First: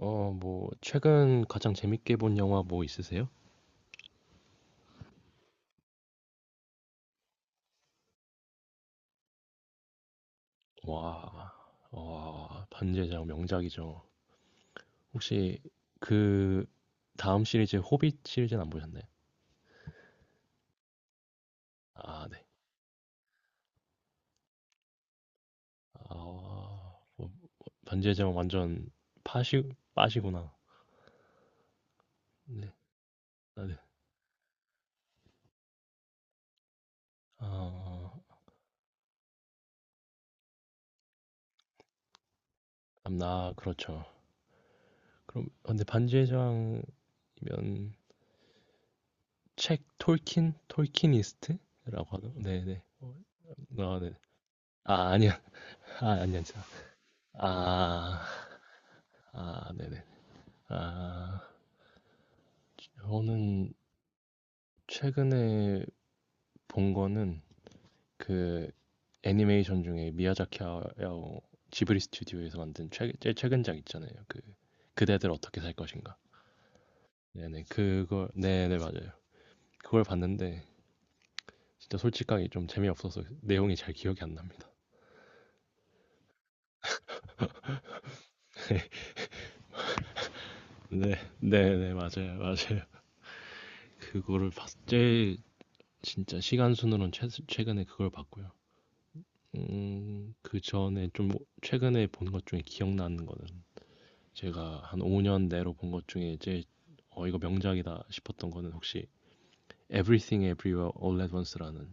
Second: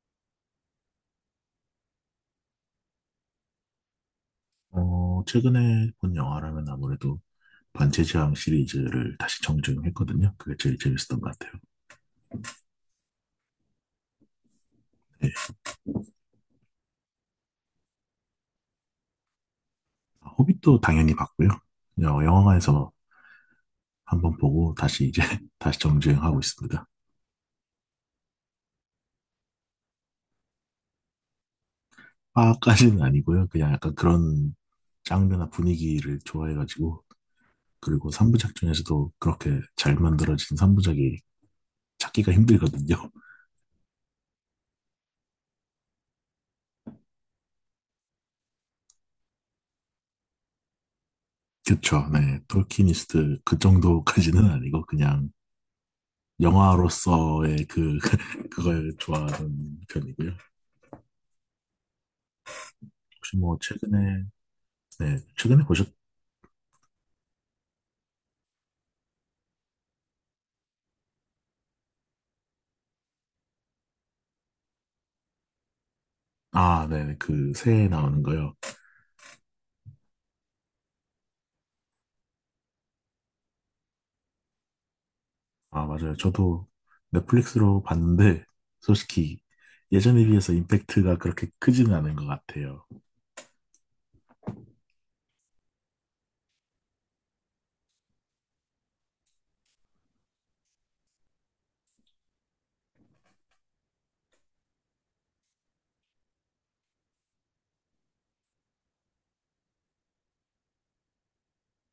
어, 뭐, 최근 가장 재밌게 본 영화 뭐 있으세요? 최근에 본 영화라면 아무래도 반지의 제왕 시리즈를 다시 정주행했거든요. 그게 제일 재밌었던 것 와, 같아요. 와, 반지의 제왕 명작이죠. 혹시 그 다음 시리즈 호빗 시리즈는 안 보셨나요? 아, 호빗도 당연히 봤고요. 아, 네. 영화관에서 한번 보고 다시 이제 다시 정주행하고 아, 있습니다. 뭐 반지의 제왕 완전 파시 빠시구나. 네, 파까지는 아니고요. 아, 그냥 네. 약간 그런 장르나 분위기를 좋아해가지고, 아, 그리고 3부작 중에서도 그렇게 잘 만들어진 3부작이 찾기가 힘들거든요. 나 그렇죠. 그럼 아, 근데 반지의 제왕이면 책 톨킨 톨키니스트라고 그쵸. 하나? 네. 네, 네. 어, 톨키니스트 그 아, 네. 정도까지는 아니고 아, 그냥 아니야. 아, 아니야. 영화로서의 그 아. 그걸 아 좋아하는 네네. 편이고요. 아. 혹시 뭐 저는 최근에, 네, 최근에 최근에 보셨... 본 거는 그 애니메이션 중에 미야자키 하야오 지브리 스튜디오에서 만든 최 제일 최근작 있잖아요. 그 그대들 어떻게 살 것인가. 아, 네, 그 네네. 새해 나오는 그걸 거요. 네네 맞아요. 그걸 봤는데 진짜 솔직하게 좀 재미없어서 내용이 잘 기억이 안 납니다. 아, 맞아요. 저도 넷플릭스로 봤는데 솔직히 예전에 비해서 네. 임팩트가 그렇게 네네 크지는 않은 것 맞아요. 맞아요. 같아요. 그거를 봤 제일 진짜 시간 순으로는 최 최근에 그걸 봤고요. 그 전에 좀 최근에 본 것 중에 기억나는 거는 제가 한 5년 내로 본 것 중에 제일 어, 이거 명작이다 싶었던 거는 혹시 Everything Everywhere All at Once라는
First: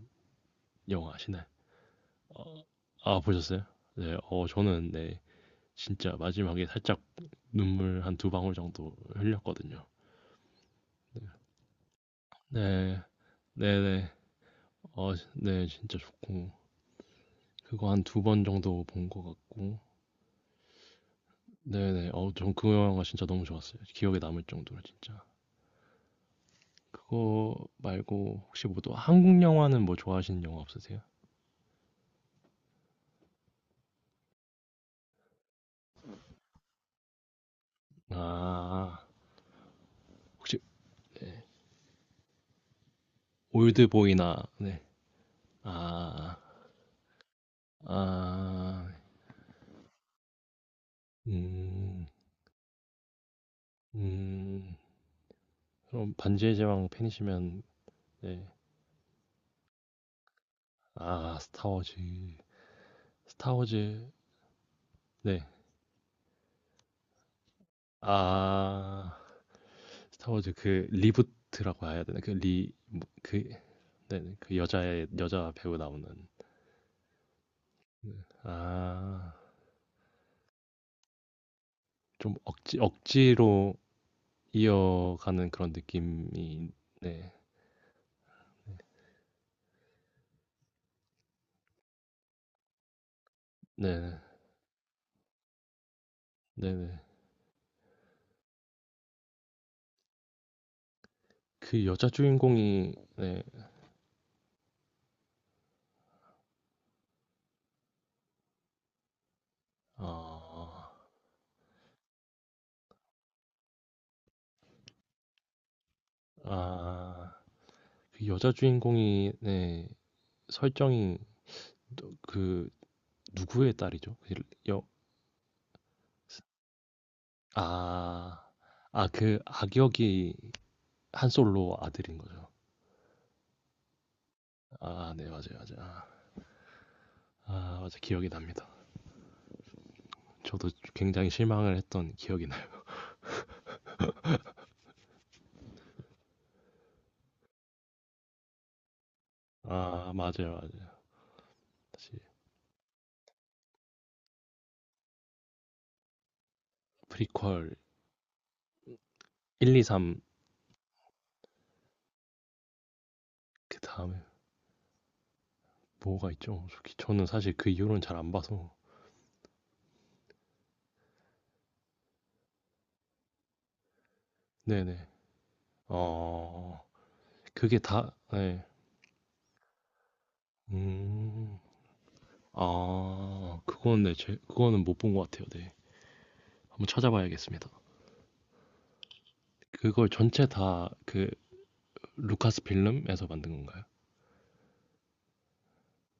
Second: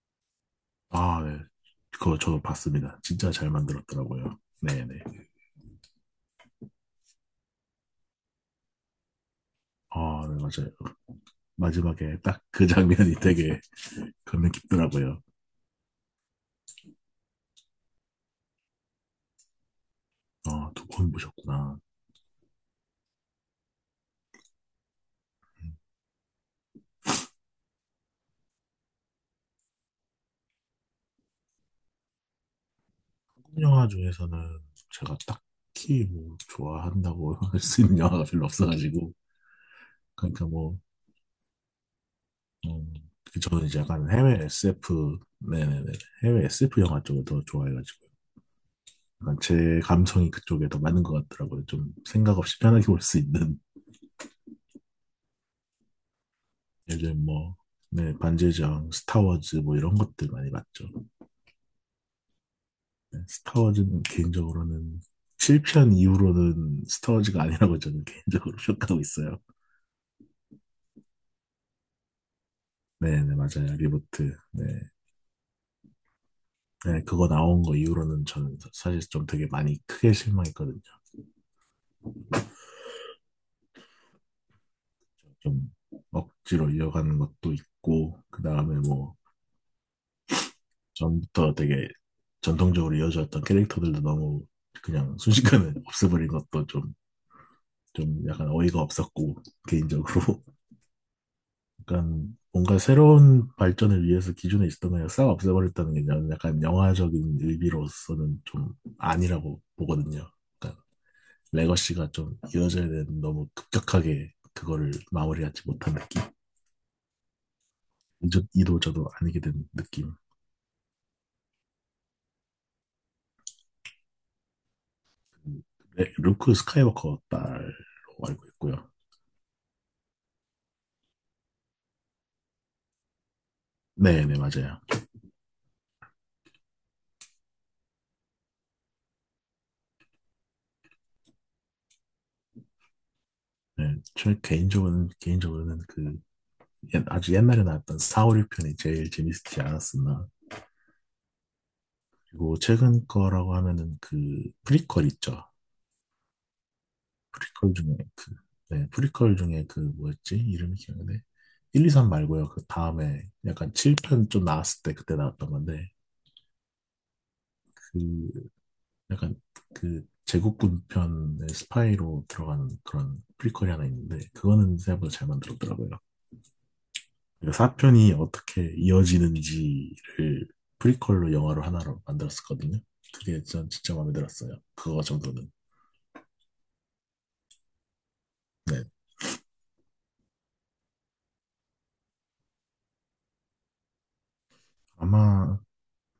영화 아, 네. 아시나요? 그거 저도 봤습니다. 아, 진짜 잘 보셨어요? 네, 만들었더라고요. 어, 저는 네네. 네, 진짜 마지막에 살짝 눈물 한 두 방울 정도 흘렸거든요. 아, 네, 맞아요. 마지막에 딱 그 네, 장면이 되게 네네. 감명 어, 깊더라고요. 네, 진짜 좋고. 그거 한 두 번 정도 본 것 같고. 아, 두 번 보셨구나. 네네. 어, 전 그 영화 진짜 너무 좋았어요. 기억에 남을 정도로 진짜. 그거 말고 혹시 뭐 또 한국 영화는 뭐 좋아하시는 영화 없으세요? 영화 중에서는 제가 딱히 뭐 좋아한다고 할 수 있는 영화가 별로 아, 없어가지고, 그러니까 혹시 뭐, 음, 그 저는 이제 약간 올드보이나 해외 네. SF, 네네네, 아, 해외 SF 영화 쪽을 더 좋아해가지고, 아, 약간 제 감성이 그쪽에 더 맞는 것 같더라고요. 좀 음, 생각 없이 편하게 볼 수 있는. 음. 그럼 반지의 제왕 요즘 팬이시면 뭐네 네. 반지의 제왕, 스타워즈 뭐 이런 것들 많이 봤죠. 아, 스타워즈. 네, 스타워즈. 스타워즈는 개인적으로는 네. 7편 이후로는 스타워즈가 아니라고 저는 개인적으로 평가하고 아, 있어요. 스타워즈 그 리부트라고 해야 되나? 그 리, 뭐, 네네, 그, 맞아요, 네, 리부트, 네. 그 네. 여자의 여자 배우 나오는. 네, 그거 나온 거 네. 이후로는 저는 사실 좀 아, 되게 많이 크게 실망했거든요. 좀 억지로 이어가는 좀 그런 억지로 느낌이 이어가는 네. 것도 있고, 그 다음에 뭐, 전부터 되게 전통적으로 이어졌던 캐릭터들도 네네. 너무 그냥 순식간에 없애버린 것도 좀, 네네. 좀 약간 어이가 없었고, 개인적으로. 그 여자 약간 뭔가 주인공이 네. 새로운 발전을 위해서 기존에 있었던 걸 싹 없애버렸다는 게 저는 약간 영화적인 의미로서는 좀 아니라고 보거든요. 그러니까 아. 레거시가 좀 이어져야 되는, 너무 급격하게 그거를 마무리하지 못한 느낌. 아. 그 이도, 여자 이도 저도 주인공이 아니게 된 네. 느낌. 설정이 또 그 누구의 딸이죠? 그 여 네, 루크 스카이워커 딸로 아. 알고 있고요. 아그 악역이 한솔로 아들인 거죠. 네, 네, 맞아요. 아 네. 맞아요, 맞아요. 아. 아 맞아. 기억이 납니다. 저도 굉장히 실망을 했던 기억이 나요. 네, 저 개인적으로는 그 아주 옛날에 나왔던 4, 5, 6편이 제일 재밌지 아 않았었나. 맞아요, 맞아요. 그리고 최근 거라고 하면은 그 프리퀄 있죠. 프리퀄 프리퀄 중에 그, 네, 프리퀄 중에 1, 그 2, 3 뭐였지? 이름이 기억나네. 1, 2, 3 말고요. 그 다음에 약간 그다음에 7편 좀 나왔을 때 그때 나왔던 건데, 뭐가 있죠? 솔직히 저는 사실 그 이후로는 잘 그 안 봐서. 약간 그 제국군 편의 스파이로 들어가는 그런 프리퀄이 하나 있는데 그거는 네네. 생각보다 잘 만들었더라고요. 어. 그 그게 4편이 다 네. 어떻게 이어지는지를 프리퀄로 음. 영화로 하나로 만들었었거든요. 그게 아. 전 진짜 그건 마음에 네 제 들었어요. 그거는 못 그거 본 것 같아요. 정도는. 네. 한번 찾아봐야겠습니다. 네. 그걸 전체 다 그 루카스필름에서 만든 건가요? 아마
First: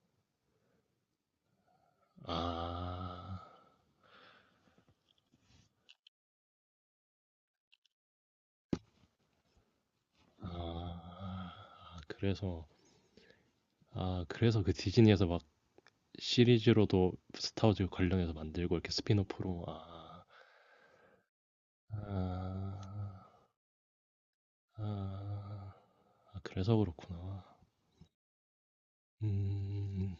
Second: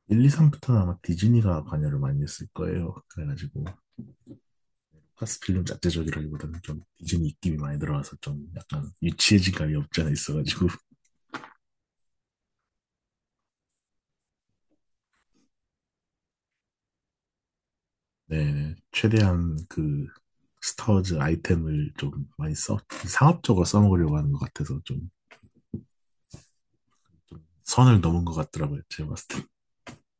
1, 2, 3부터는 아마 디즈니가 관여를 많이 했을 거예요. 아. 그래가지고 파스필름 자체적이라기보다는 좀 디즈니 입김이 많이 들어와서 좀 약간 유치해진 감이 없지 않아 있어가지고, 아. 그래서 아 그래서 그 디즈니에서 막 시리즈로도 스타워즈 관련해서 네, 만들고 이렇게 최대한 스핀오프로 그 아. 스타워즈 아이템을 좀 많이 써, 아. 상업적으로 써먹으려고 하는 것 같아서 좀 아. 아 그래서 그렇구나. 선을 넘은 것 같더라고요. 제가 봤을 때. 음.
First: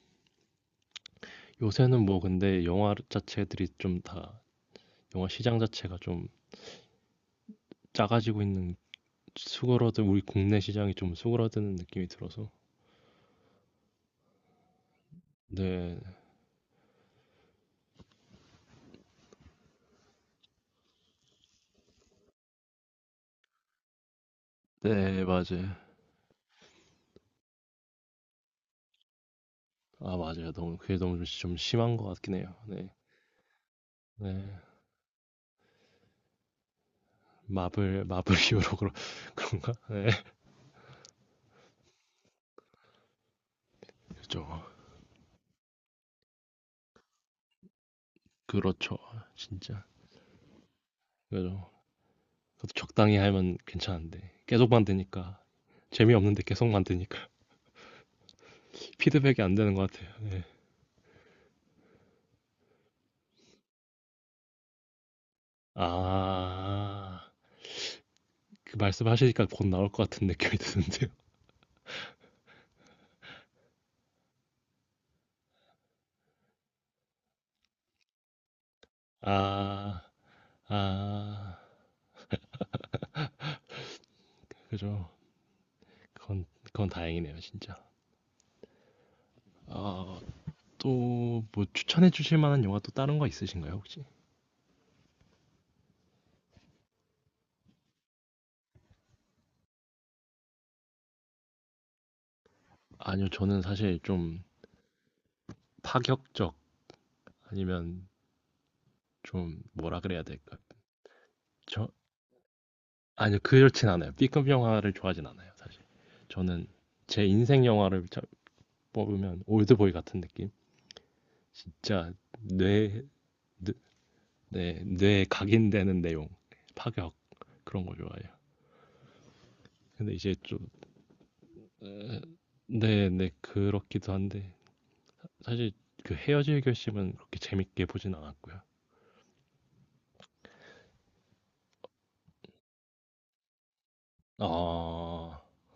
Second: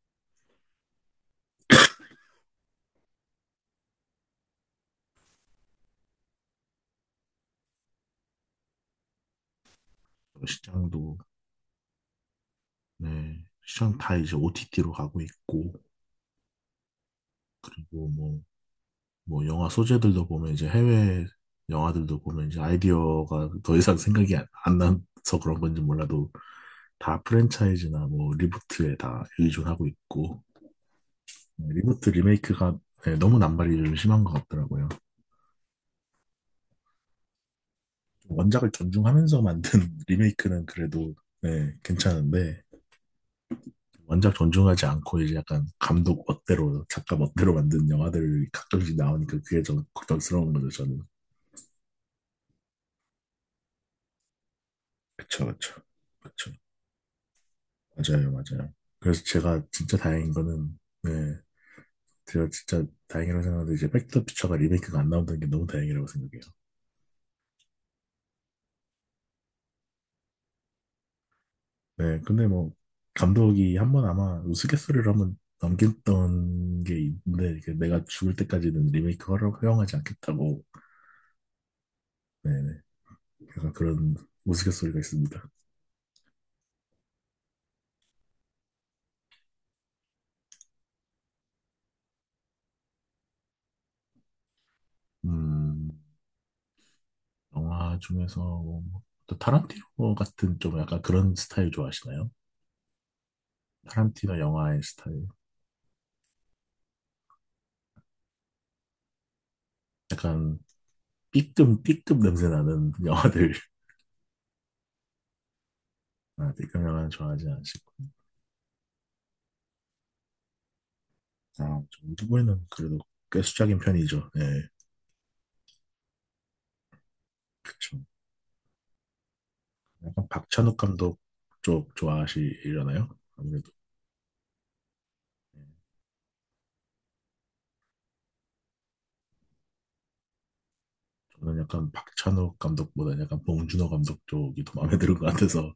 요새는 뭐 근데 영화 자체들이 좀 다 영화 시장 자체가 좀 작아지고 있는 수그러든 우리 국내 시장이 좀 시장도, 수그러드는 느낌이 들어서 네, 시장 다 이제 OTT로 가고 있고, 네. 그리고 뭐 영화 소재들도 보면 이제 해외 영화들도 보면 이제 아이디어가 더 이상 생각이 안 네 나서 그런 맞아요. 건지 몰라도 다 프랜차이즈나 뭐 리부트에 다 의존하고 아 있고, 맞아요. 너무 그게 너무 좀 좀 네, 심한 것 리부트 같긴 해요. 리메이크가, 네. 네, 너무 남발이 좀 심한 것 네. 같더라고요. 마블 원작을 히어로 그런 존중하면서 그런가? 만든 네. 리메이크는 그래도, 네, 괜찮은데, 원작 그죠. 존중하지 않고 이제 약간 감독 멋대로 작가 멋대로 만든 영화들이 가끔씩 그렇죠. 나오니까 그게 진짜. 좀 걱정스러운 거죠, 저는. 그죠. 그것도 적당히 하면 괜찮은데 계속 만드니까 그쵸, 그쵸, 재미없는데 그쵸. 계속 만드니까 맞아요, 맞아요. 그래서 피드백이 안 제가 되는 것 진짜 같아요. 다행인 거는, 네, 제가 진짜 다행이라고 생각하는데, 이제 백투더 피처가 리메이크가 안 나온다는 게 너무 다행이라고 생각해요. 아. 그 말씀하시니까 곧 나올 것 같은 느낌이 드는데요. 네, 근데 뭐, 감독이 한번 아마 우스갯소리로 한번 넘겼던 게 있는데, 이게 내가 죽을 때까지는 리메이크 허- 허용하지 아, 않겠다고. 아, 네네. 그래서 그런 우스갯소리가 그죠. 있습니다. 그건, 그건 다행이네요, 진짜. 아, 또 뭐 추천해 주실 만한 영화 또 다른 거 있으신가요, 혹시? 음, 영화 중에서, 뭐, 또 타란티노 같은 좀 약간 그런 스타일 좋아하시나요? 아니요, 저는 사실 타란티노 좀 영화의 스타일. 파격적 아니면 좀 뭐라 그래야 될까? 약간 B급, 저 B급 냄새 나는 아니요, 영화들. 그렇진 않아요. B급 영화를 좋아하진 않아요, 사실. 아, 저는 B급 영화는 제 좋아하지 인생 않으시고. 영화를 뽑으면 올드보이 같은 느낌? 아, 진짜 좀 후보에는 그래도 뇌, 꽤 뇌 수작인 편이죠. 네, 네, 뇌에 각인되는 내용, 파격 그런 걸 그쵸. 좋아해요. 근데 이제 좀 박찬욱 감독 쪽 좋아하시려나요? 네, 네 아무래도 그렇기도 한데 사실 그 헤어질 결심은 그렇게 재밌게 보진 않았고요. 저는 약간 박찬욱 감독보다는 약간 봉준호 감독 아, 쪽이 더 마음에 드는 것 같아서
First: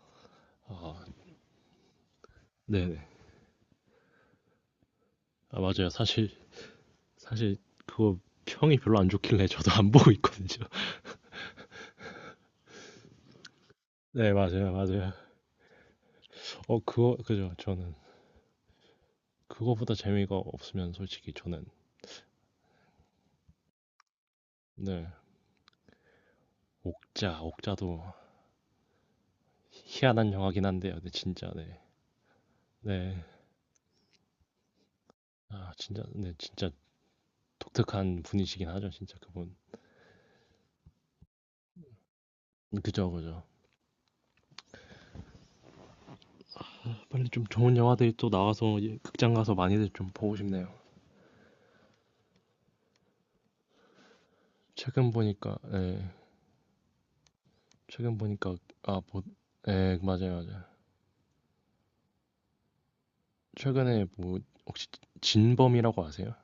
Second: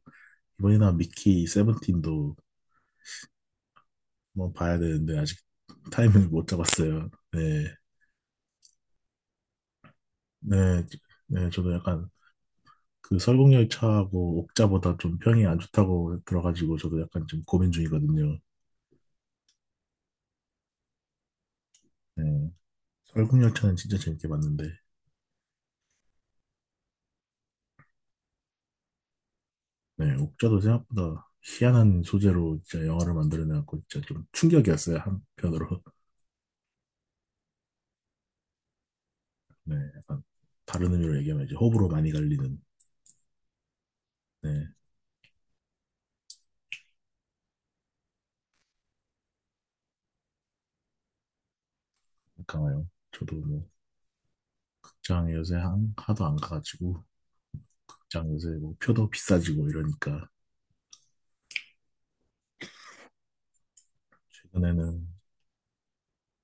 이번이나 아 미키 세븐틴도 네, 네, 한번 봐야 되는데 아직 아, 맞아요. 타이밍을 사실 못 잡았어요. 사실 네, 그거 평이 별로 안 좋길래 저도 안 보고 있거든요. 네, 네, 저도 약간 그 네, 설국열차하고 맞아요, 옥자보다 맞아요. 좀 평이 안 좋다고 들어가지고 어, 저도 그거 약간 좀 그죠. 고민 저는 중이거든요. 그거보다 재미가 없으면 솔직히 저는 네, 설국열차는 진짜 재밌게 봤는데, 네, 옥자도 네, 희한한 옥자도 영화긴 한데요. 근데 생각보다 진짜 네, 희한한 소재로 진짜 영화를 네. 만들어내갖고 진짜 좀 충격이었어요, 아, 한편으로. 진짜, 네, 진짜 독특한 분이시긴 하죠, 진짜 그분. 네, 약간 다른 의미로 얘기하면 이제 호불호 많이 갈리는... 그죠, 그죠. 네, 빨리 좀 좋은 영화들이 또 나와서 예, 극장 가서 많이들 좀 보고 싶네요. 강화요. 저도 뭐, 최근 극장 보니까, 요새 한, 예, 하도 안 가가지고, 최근 극장 요새 보니까 뭐, 아, 표도 뭐, 비싸지고 예, 이러니까, 맞아요, 맞아요. 최근에 뭐 혹시 최근에는... 진범이라고 아세요?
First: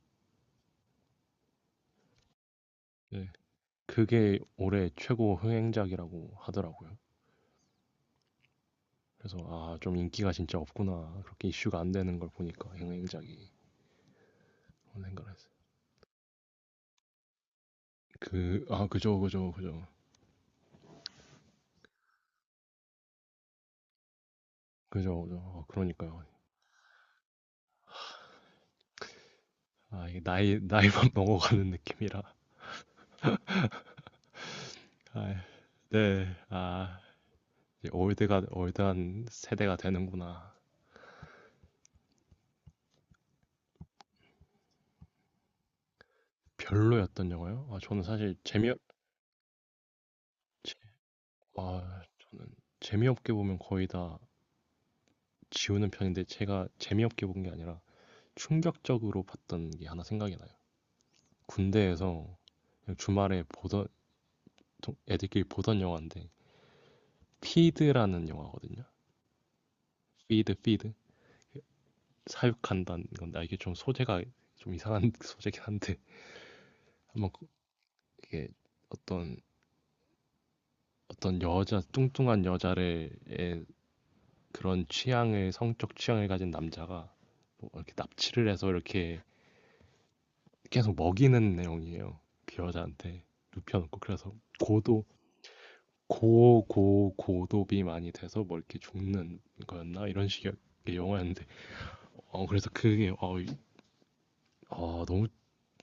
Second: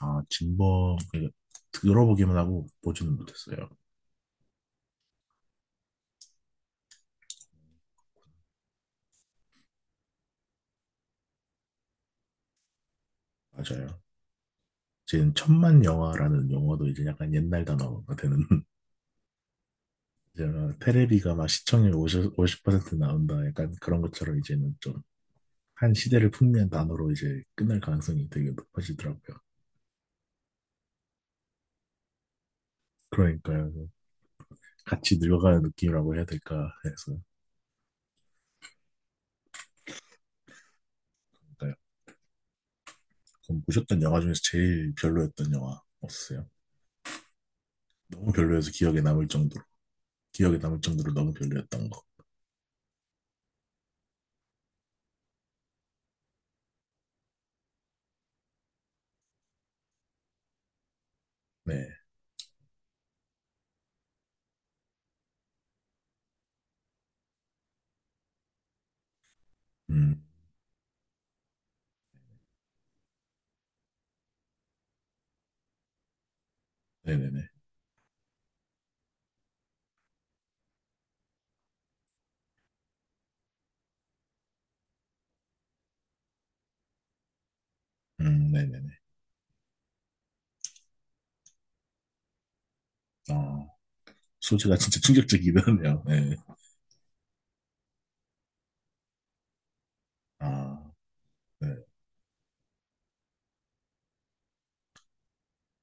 아, 진범, 그 들어보기만 하고 보지는 예, 못했어요. 그게 올해 최고 흥행작이라고 하더라고요. 그래서 아, 좀 인기가 진짜 없구나. 그렇게 이슈가 안 되는 걸 보니까 흥행작이 맞아요. 그런 생각을 지금 했어요. 천만 영화라는 용어도 이제 약간 옛날 단어가 되는, 그, 아, 그죠, 그죠, 그죠, 이제는 테레비가 막 시청률 십퍼50% 나온다. 약간 그런 것처럼 이제는 좀 그죠, 그죠. 아, 한 그러니까요. 시대를 풍미한 단어로 이제 끝날 가능성이 되게 높아지더라고요. 아, 이게 나이만 먹어가는 느낌이라. 그러니까요. 같이 아, 늙어가는 느낌이라고 해야 네. 될까 아, 해서. 이제 올드가 올드한 세대가 되는구나. 그러니까요. 그럼 보셨던 영화 중에서 제일 별로였던 영화 없으세요? 별로였던 영화요? 아, 저는 너무 사실 재미 별로여서 기억에 남을 정도로. 기억에 재- 남을 정도로 너무 별로였던 거. 아, 재미없게 보면 거의 다 지우는 편인데 제가 재미없게 본 게 아니라 충격적으로 봤던 게 하나 생각이 나요. 네. 군대에서 그냥 주말에 보던 좀 애들끼리 보던 영화인데 피드라는 영화거든요. 음, 피드 사육한다는 건데 아, 이게 좀 소재가 좀 이상한 소재긴 한데 한번 네네네. 이게 어떤 어떤 여자, 뚱뚱한 여자의 그런 취향을, 성적 취향을 가진 남자가 뭐 이렇게 납치를 해서 네네네. 이렇게 계속 먹이는 내용이에요. 그 여자한테 어, 눕혀놓고. 그래서 소재가 진짜 고도, 충격적이긴 하네요. 네. 고도비 많이 돼서 뭐 이렇게 죽는 거였나? 이런 식의 아, 영화였는데. 네. 어, 그래서 그게, 어, 어, 너무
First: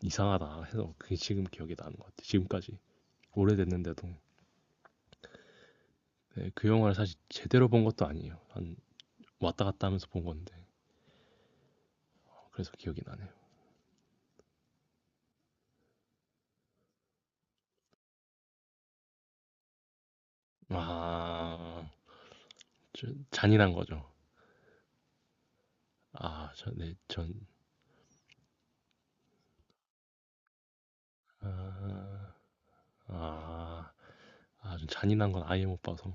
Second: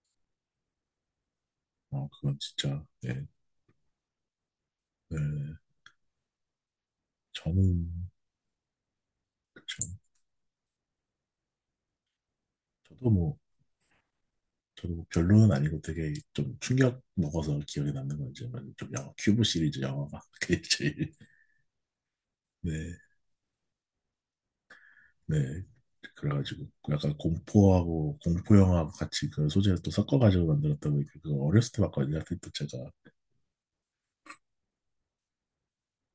이상하다 해서 그게 지금 기억이 나는 것 어, 같아. 요 그건 지금까지. 진짜, 네. 오래됐는데도. 네. 네, 그 영화를 사실 제대로 본 저는 것도 아니에요. 한 왔다 갔다 저- 하면서 본 건데. 어, 그래서 기억이 저도 나네요. 뭐, 저도 뭐 별로는 아니고 되게 좀 충격 먹어서 기억에 남는 건 이제 뭐좀 영화, 큐브 시리즈 영화가 그게 제일... 아, 네, 저- 잔인한 거죠. 네. 아, 그래가지고 저, 네, 약간 전, 공포하고 공포 영화하고 같이 그 소재를 또 섞어가지고 만들었던 게 그거 어렸을 때 봤거든요. 아, 하필 또 제가. 아, 아, 전 잔인한 건 아예 못 봐서.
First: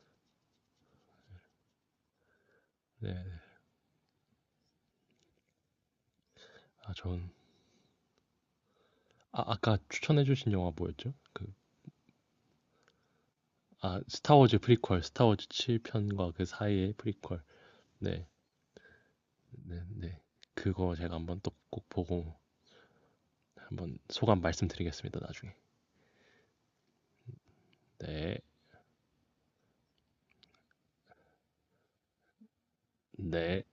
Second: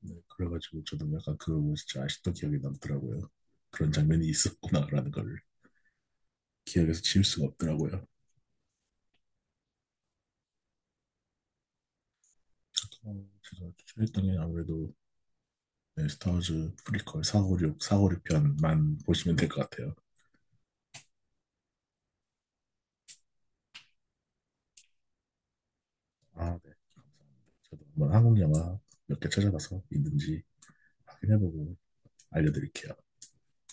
네, 그래가지고 저도 약간 그거 보고 진짜 아직도 기억에 네, 남더라고요. 그런 장면이 있었구나라는 걸 아, 기억에서 지울 전, 수가 없더라고요. 아, 아까 추천해주신 영화 뭐였죠? 그, 제가 아, 추천했던 게 스타워즈 아무래도, 프리퀄, 스타워즈 네, 7편과 그 스타워즈 사이의 프리퀄 프리퀄. 456, 네, 456편만 보시면 될 것 네, 같아요. 네. 그거 제가 한번 또 꼭 보고 한번 소감 말씀드리겠습니다, 나중에. 아, 네. 감사합니다. 저도 한번 네, 한국 영화 몇 개 찾아봐서 있는지 확인해보고 알려드릴게요. 네.